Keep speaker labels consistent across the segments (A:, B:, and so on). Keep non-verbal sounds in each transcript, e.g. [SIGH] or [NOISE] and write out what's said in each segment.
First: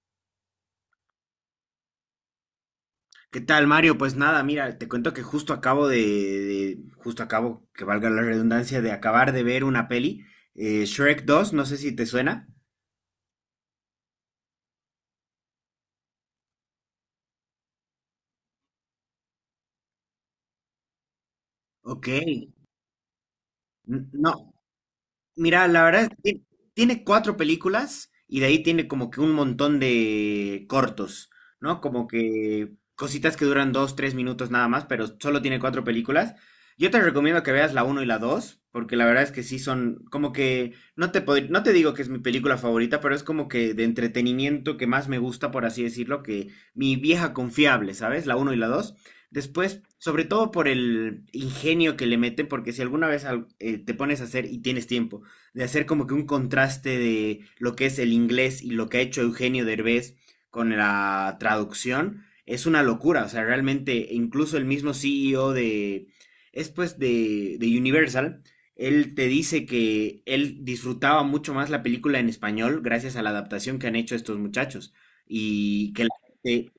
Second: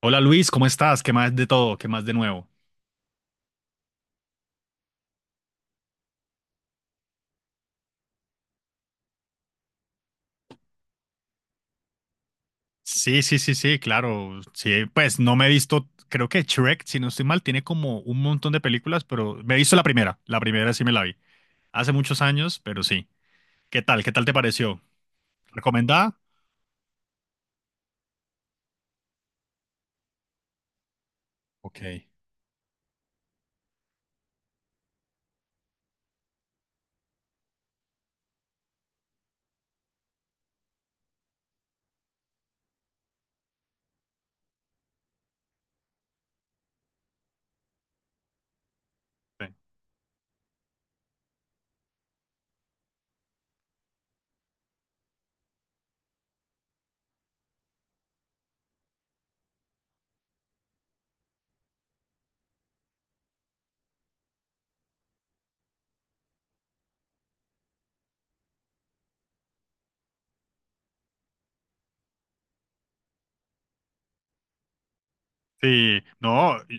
A: Hola Luis, ¿cómo estás? ¿Qué más de todo? ¿Qué más de nuevo?
B: ¿Qué tal, Mario? Pues nada, mira, te cuento que justo justo acabo, que valga la redundancia, de acabar de ver una peli, Shrek dos, no sé si te suena.
A: Sí, sí, sí, sí, claro. Sí, pues no me he visto, creo que Shrek, si no estoy mal, tiene como un montón de películas, pero me he visto la primera. La primera sí me la vi. Hace
B: Ok,
A: muchos
B: N-
A: años, pero sí. ¿Qué tal? ¿Qué tal te
B: no,
A: pareció?
B: Mira, La verdad es que
A: ¿Recomendada?
B: tiene cuatro películas y de ahí tiene como que un montón de cortos, ¿no? Como
A: Ok.
B: que cositas que duran dos, tres minutos nada más, pero solo tiene cuatro películas. Yo te recomiendo que veas la uno y la dos, porque la verdad es que sí son como que, no te digo que es mi película favorita, pero es como que de entretenimiento que más me gusta, por así decirlo, que mi vieja confiable, ¿sabes? La uno y la dos. Después, sobre todo por el ingenio que le meten, porque si alguna vez te pones a hacer y tienes tiempo, de hacer como que un contraste de lo que es el inglés y lo que ha hecho Eugenio Derbez con la traducción, es una locura. O sea, realmente, incluso el mismo CEO de es de Universal, él te dice que él disfrutaba mucho más la película en español gracias a la adaptación que han hecho estos muchachos y
A: Sí,
B: que la
A: no.
B: gente,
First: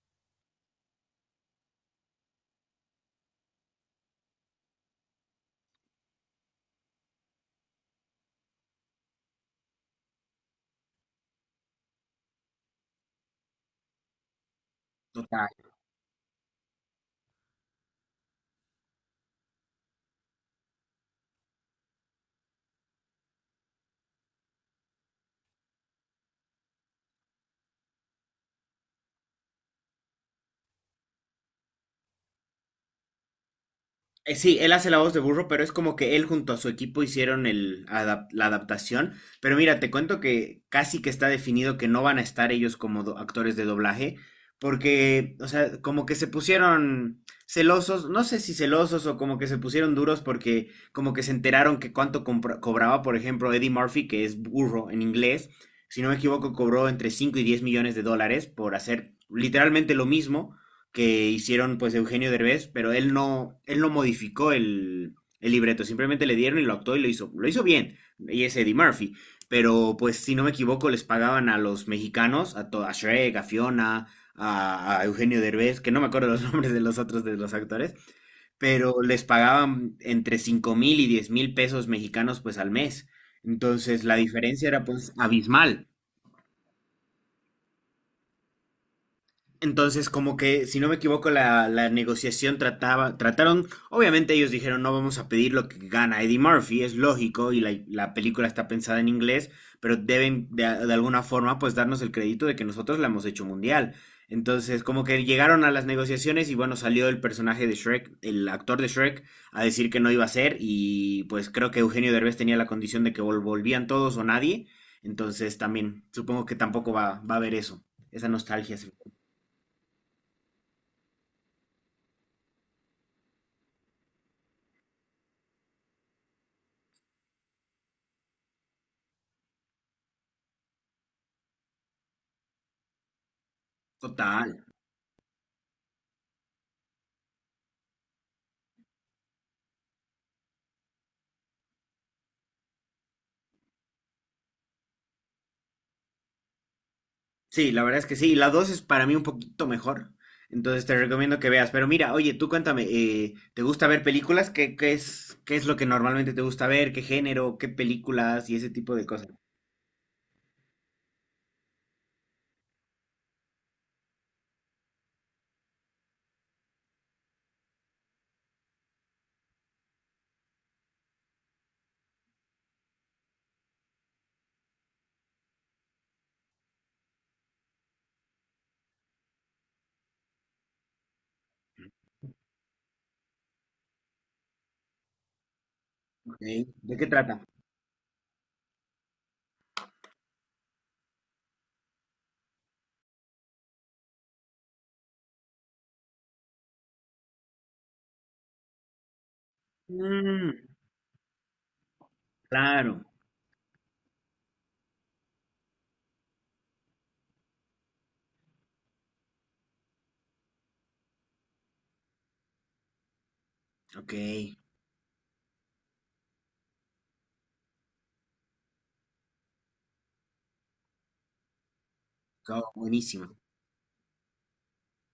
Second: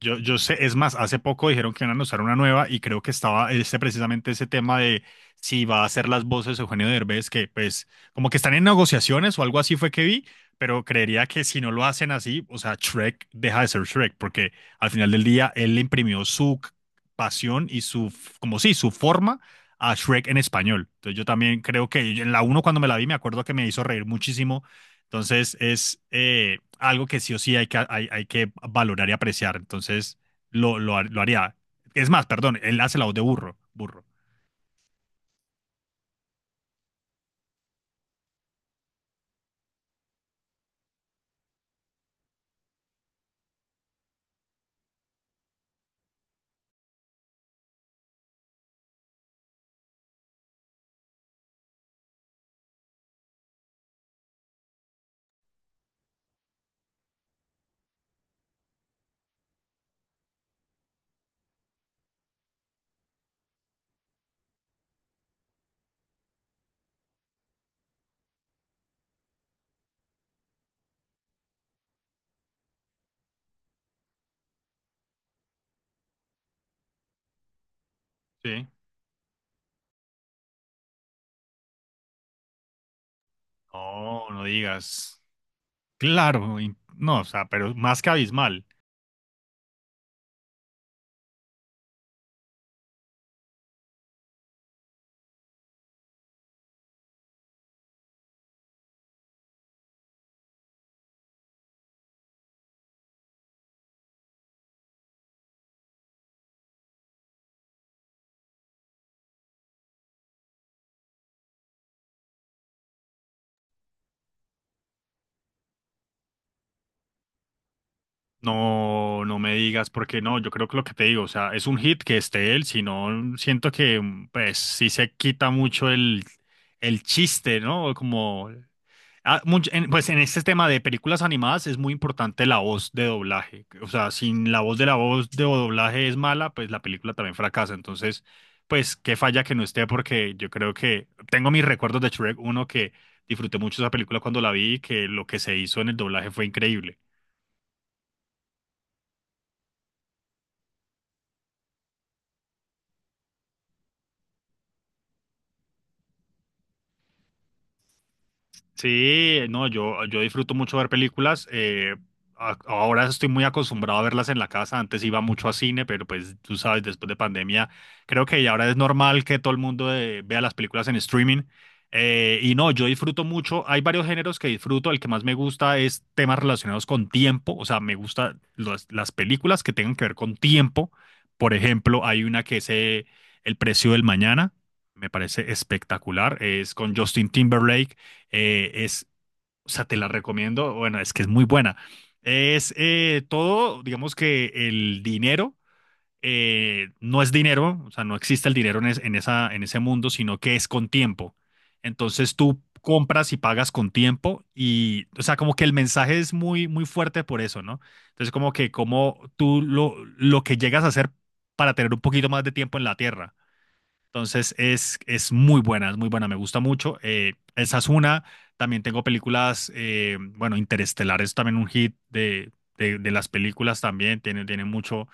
A: Yo sé, es más, hace poco dijeron que iban a lanzar una nueva y creo que estaba este, precisamente ese tema de si va a hacer las voces Eugenio Derbez, que pues como que están en negociaciones o algo así fue que vi, pero creería que si no lo hacen así, o sea, Shrek deja de ser Shrek, porque al final
B: o
A: del
B: sea,
A: día él le imprimió pasión y como sí, su forma a Shrek en español. Entonces yo también creo que en la uno cuando me la vi me acuerdo que me hizo reír muchísimo, entonces es algo que sí o sí hay que, hay que valorar y apreciar. Entonces lo haría. Es más, perdón, él hace la voz de burro, burro.
B: Sí, él hace la voz de burro, pero es como que él junto a su equipo hicieron la adaptación. Pero mira, te cuento que casi que está definido que no van a estar ellos como actores de doblaje, porque, o sea, como que se pusieron celosos, no sé si celosos o como que se pusieron duros porque como que se enteraron que cuánto cobraba, por ejemplo, Eddie Murphy, que es burro en inglés, si no me equivoco, cobró entre 5 y 10 millones de dólares por hacer literalmente lo mismo que hicieron pues Eugenio Derbez, pero él no modificó el libreto, simplemente le dieron y lo actuó y lo hizo bien, y es Eddie Murphy, pero pues si no me equivoco les pagaban a los mexicanos, a Shrek, a Fiona, a Eugenio Derbez, que no me acuerdo los [LAUGHS] nombres de los otros de los actores,
A: Sí.
B: pero les pagaban entre 5.000 y 10.000 pesos mexicanos pues al mes, entonces la
A: No, no
B: diferencia era pues
A: digas.
B: abismal.
A: Claro, no, o sea, pero más que abismal.
B: Entonces, como que, si no me equivoco, la negociación trataba, trataron, obviamente ellos dijeron, no vamos a pedir lo que gana Eddie Murphy, es lógico, y la película está pensada en inglés, pero deben de alguna forma, pues, darnos el crédito de que nosotros la hemos hecho mundial. Entonces, como que llegaron a las negociaciones y bueno, salió el personaje de Shrek, el actor de Shrek, a decir que no iba a ser y pues creo que Eugenio Derbez tenía la condición de que volvían todos o nadie. Entonces, también supongo que tampoco va a haber eso, esa nostalgia.
A: No, no me digas, porque no, yo creo que lo que te digo, o sea, es un hit que esté él, si no, siento que, pues, sí se quita mucho el chiste, ¿no? Como ah, pues en este tema de películas animadas es muy importante la voz de doblaje. O sea, sin
B: Total.
A: la voz de doblaje es mala, pues la película también fracasa. Entonces, pues qué falla que no esté, porque yo creo que tengo mis recuerdos de Shrek uno, que disfruté mucho esa película cuando la vi y que lo que se hizo en el doblaje fue increíble.
B: Sí, la verdad es que sí. La 2 es para mí un poquito mejor. Entonces te recomiendo que veas. Pero mira, oye, tú cuéntame, ¿te gusta ver películas? ¿Qué es lo que normalmente te gusta ver? ¿Qué género? ¿Qué películas? Y ese tipo de cosas.
A: Sí, no, yo disfruto mucho ver películas. Ahora estoy muy acostumbrado a verlas en la casa. Antes iba mucho a cine, pero pues tú sabes, después de pandemia, creo que ya ahora es normal que todo el mundo vea las películas en streaming. Y no, yo disfruto mucho. Hay varios géneros que disfruto. El que más me gusta es temas relacionados con tiempo. O sea, me gustan las películas que tengan que ver con tiempo. Por ejemplo, hay una que es El precio del mañana. Me parece
B: Ok.
A: espectacular. Es con
B: ¿De qué
A: Justin
B: trata?
A: Timberlake. eh, es, o sea, te la recomiendo, bueno, es que es muy buena. Es todo, digamos que el dinero no es dinero, o sea, no existe el dinero en, en esa, en ese mundo, sino que es
B: Mm,
A: con tiempo. Entonces tú
B: claro.
A: compras y pagas con tiempo y, o sea, como que el mensaje es muy, muy fuerte por eso, ¿no? Entonces como que como tú lo que llegas a hacer para tener un poquito más de tiempo en la tierra.
B: Ok.
A: Entonces es muy buena, me gusta mucho. Esa es una. También tengo películas, bueno, Interestelar es también un hit
B: Go,
A: de las
B: buenísimo.
A: películas también, tiene mucho,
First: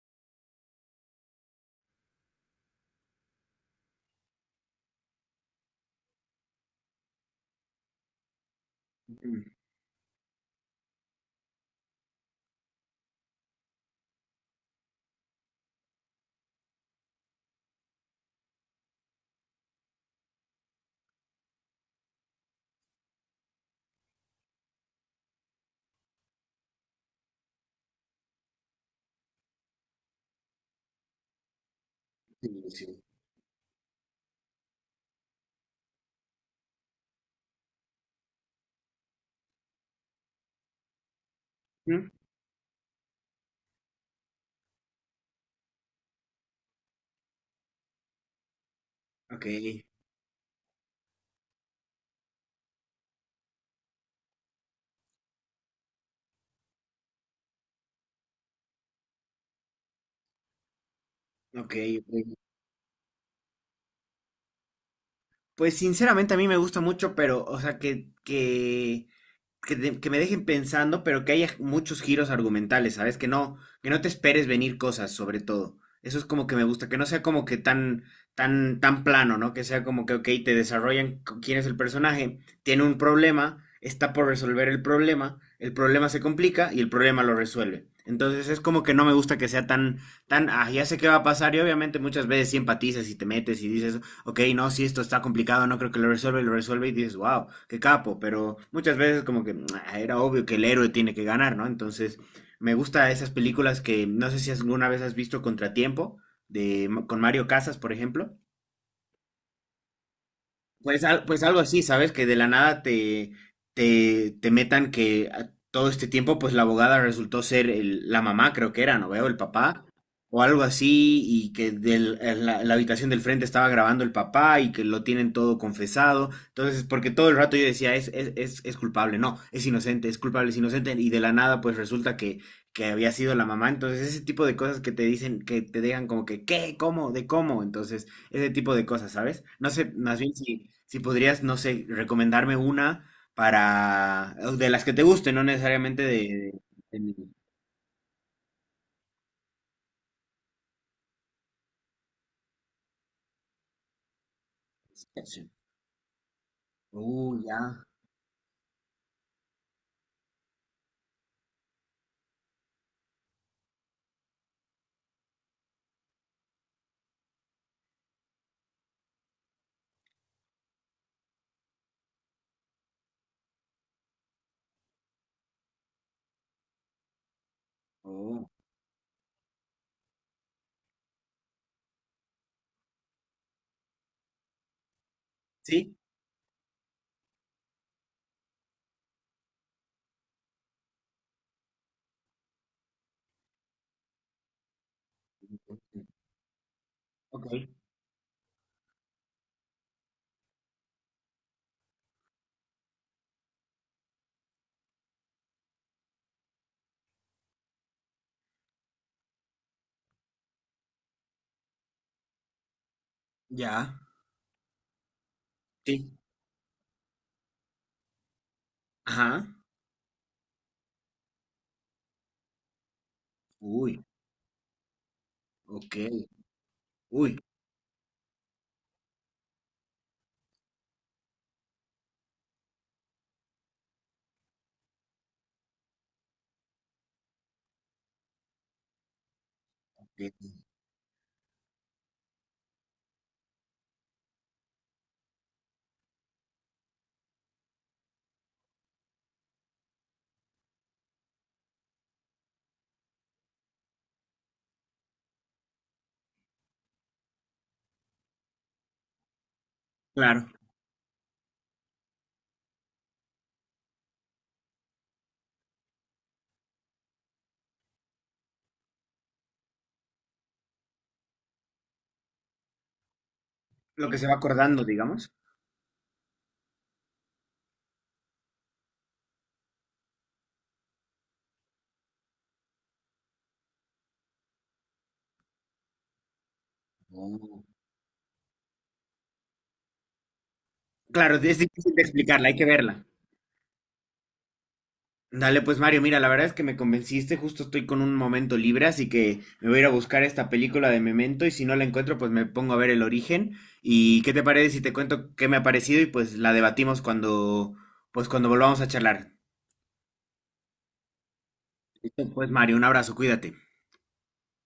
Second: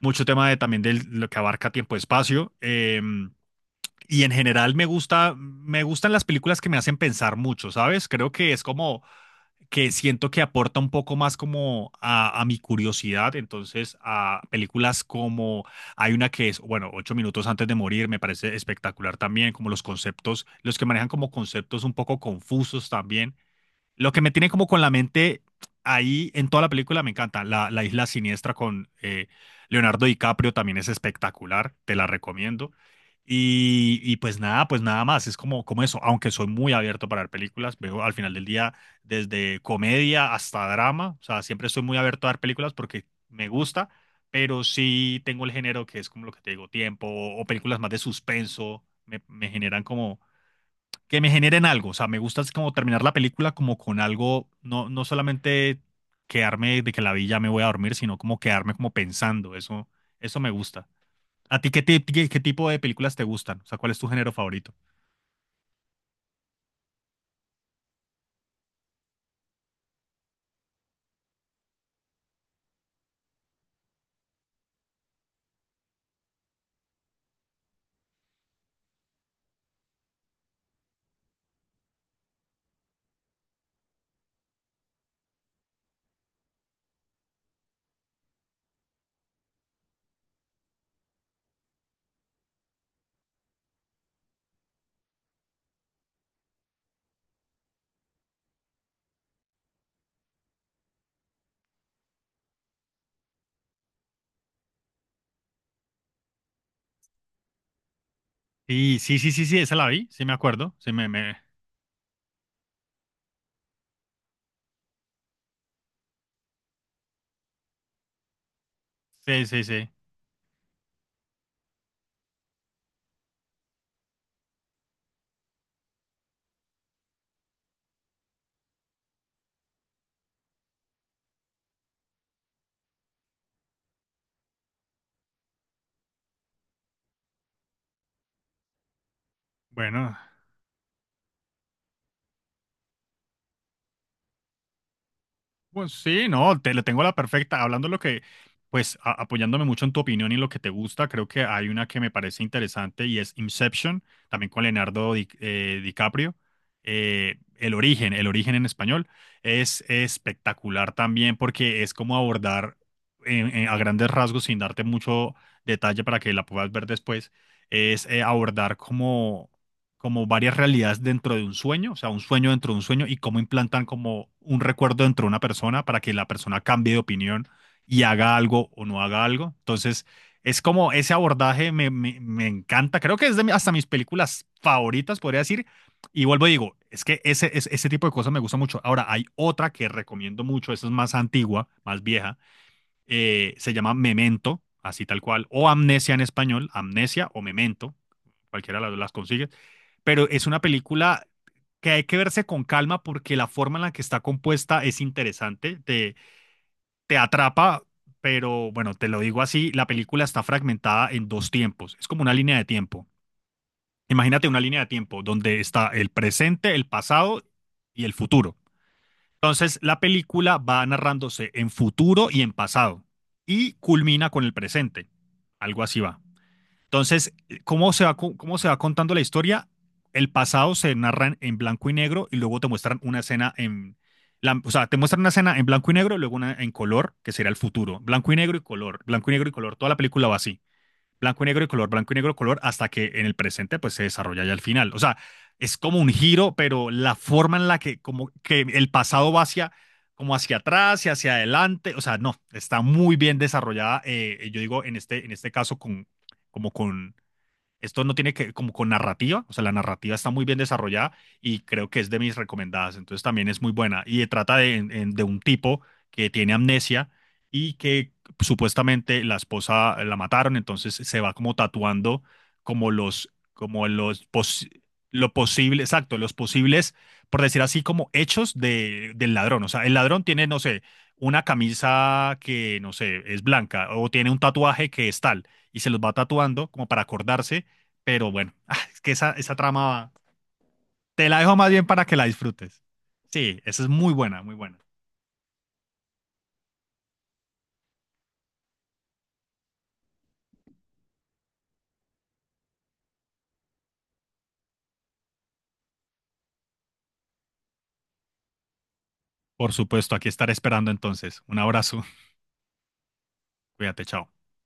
A: mucho tema de, también de lo que abarca tiempo-espacio. Y en general me gusta, me gustan las películas que me hacen pensar mucho, ¿sabes? Creo que es como
B: Mm,
A: que siento que aporta un poco más como a mi curiosidad, entonces a películas como hay una que es, bueno, Ocho minutos antes de morir, me parece espectacular también, como los conceptos, los que manejan como conceptos un poco confusos también, lo que me tiene como con la mente ahí en toda la película, me encanta. La Isla Siniestra con Leonardo DiCaprio también es espectacular, te la
B: sí,
A: recomiendo.
B: sí.
A: Y pues nada más, es como, como eso, aunque soy muy abierto para ver películas, veo al final del día desde comedia hasta drama, o sea, siempre estoy muy
B: Mm,
A: abierto a ver películas porque me gusta, pero sí tengo el género que es como lo que te digo, tiempo o películas más de suspenso,
B: ok,
A: me generan como que me generen algo. O sea, me gusta es como terminar la película como con algo, no, no solamente quedarme de que la vi ya me voy a dormir, sino como quedarme como pensando. Eso me gusta. ¿A ti
B: ok,
A: qué, qué,
B: ok.
A: qué tipo de películas te gustan? O sea, ¿cuál es tu género favorito?
B: Pues sinceramente a mí me gusta mucho, pero, o sea, que me dejen pensando, pero que haya muchos giros argumentales, ¿sabes? Que no te esperes venir cosas, sobre todo. Eso es como que me gusta, que no sea como que tan plano, ¿no? Que sea como que, ok, te desarrollan quién es el personaje, tiene un problema, está por resolver el problema se complica y el problema lo resuelve. Entonces es como que no me gusta que sea ah, ya sé qué va a pasar y obviamente muchas veces sí empatizas y te metes y dices, ok, no, si esto está complicado, no creo que lo resuelva y lo resuelve y dices, wow, qué capo, pero muchas veces como que "Ah, era obvio que el héroe tiene que ganar, ¿no?" Entonces, me gusta esas películas que no sé si alguna vez has visto Contratiempo, de, con Mario Casas, por ejemplo.
A: Sí, sí, sí, sí, sí, esa la vi, sí me acuerdo. Sí, me, me...
B: Pues algo así, ¿sabes? Que de la nada te metan que todo este tiempo, pues la abogada resultó ser la mamá, creo que era, ¿no veo? El
A: Sí, sí,
B: papá,
A: sí.
B: o algo así, y que en la habitación del frente estaba grabando el papá y que lo tienen todo confesado. Entonces, porque todo el rato yo decía, es culpable, no, es inocente, es culpable, es inocente, y de la nada, pues resulta que había sido la mamá. Entonces, ese tipo de cosas que te dicen, que te dejan como que, ¿qué? ¿Cómo? ¿De cómo? Entonces ese tipo de cosas, ¿sabes? No sé,
A: Bueno.
B: más bien si podrías, no sé, recomendarme una para, de las que te gusten, no
A: Pues
B: necesariamente
A: sí, no, te le
B: de
A: tengo la
B: mi
A: perfecta. Hablando lo que, pues apoyándome mucho en tu opinión y en lo que te gusta, creo que hay una que me parece interesante y es Inception, también con Leonardo
B: situación.
A: DiCaprio.
B: Ya.
A: El origen en español, es espectacular también porque es como abordar a grandes rasgos, sin darte mucho detalle para que la puedas ver después, es abordar como varias realidades dentro de un sueño, o sea, un sueño dentro de un sueño y cómo implantan como un recuerdo dentro de una persona para que la persona cambie de opinión y haga
B: Oh.
A: algo o no haga algo. Entonces, es como ese abordaje me encanta. Creo que es de hasta mis películas favoritas, podría decir.
B: Sí.
A: Y vuelvo y digo, es que ese, ese tipo de cosas me gusta mucho. Ahora, hay otra que recomiendo mucho, esa es más antigua, más vieja, se llama Memento, así tal cual, o Amnesia en español, Amnesia o
B: Ok.
A: Memento, cualquiera de las consigue, pero es una película que hay que verse con calma porque la forma en la que está compuesta es interesante, te atrapa, pero bueno, te lo digo así, la película está fragmentada en dos tiempos, es como una línea de tiempo.
B: Ya.
A: Imagínate una línea de tiempo donde está el
B: Sí.
A: presente, el pasado y el futuro.
B: Ajá.
A: Entonces, la película va narrándose en futuro y en pasado y
B: Uy.
A: culmina con el presente. Algo
B: Ok.
A: así va. Entonces,
B: Uy.
A: ¿cómo se va, cómo se va contando la historia? El pasado se narra en blanco y negro y luego te muestran una escena en... o sea, te muestran una escena en blanco y negro y luego una en color, que será el futuro. Blanco y negro y color, blanco y negro y color. Toda la película
B: Ok.
A: va así, blanco y negro y color, blanco y negro, color, hasta que en el presente pues se desarrolla ya al final. O sea, es como un giro, pero la forma en la que como que el pasado va hacia como hacia atrás y hacia adelante, o sea, no, está muy bien desarrollada, yo digo en este caso con, como con esto no tiene que como con narrativa, o sea, la narrativa está muy
B: Claro.
A: bien desarrollada y creo que es de mis recomendadas, entonces también es muy buena. Y trata de, de un tipo que tiene amnesia y que supuestamente la esposa la mataron, entonces se va como tatuando como
B: Lo que
A: los,
B: se va acordando, digamos.
A: lo posible, exacto, los posibles, por decir así, como hechos de, del ladrón. O sea, el ladrón tiene, no sé, una camisa que, no sé, es blanca o tiene un tatuaje que es tal y se los va tatuando como para
B: Oh.
A: acordarse, pero bueno, [LAUGHS] es que esa trama te
B: Claro,
A: la dejo
B: es
A: más bien
B: difícil de
A: para que la
B: explicarla, hay que
A: disfrutes.
B: verla.
A: Sí, esa es muy buena, muy buena.
B: Dale, pues Mario, mira, la verdad es que me convenciste, justo estoy con un momento libre, así que me voy a ir a buscar esta película de Memento y si no la encuentro, pues me pongo a ver el origen. ¿Y qué te parece si te cuento qué me ha parecido y pues la debatimos cuando, pues cuando volvamos a charlar?
A: Por supuesto, aquí estaré esperando entonces. Un abrazo.
B: Pues Mario, un abrazo, cuídate.
A: [LAUGHS] Cuídate, chao.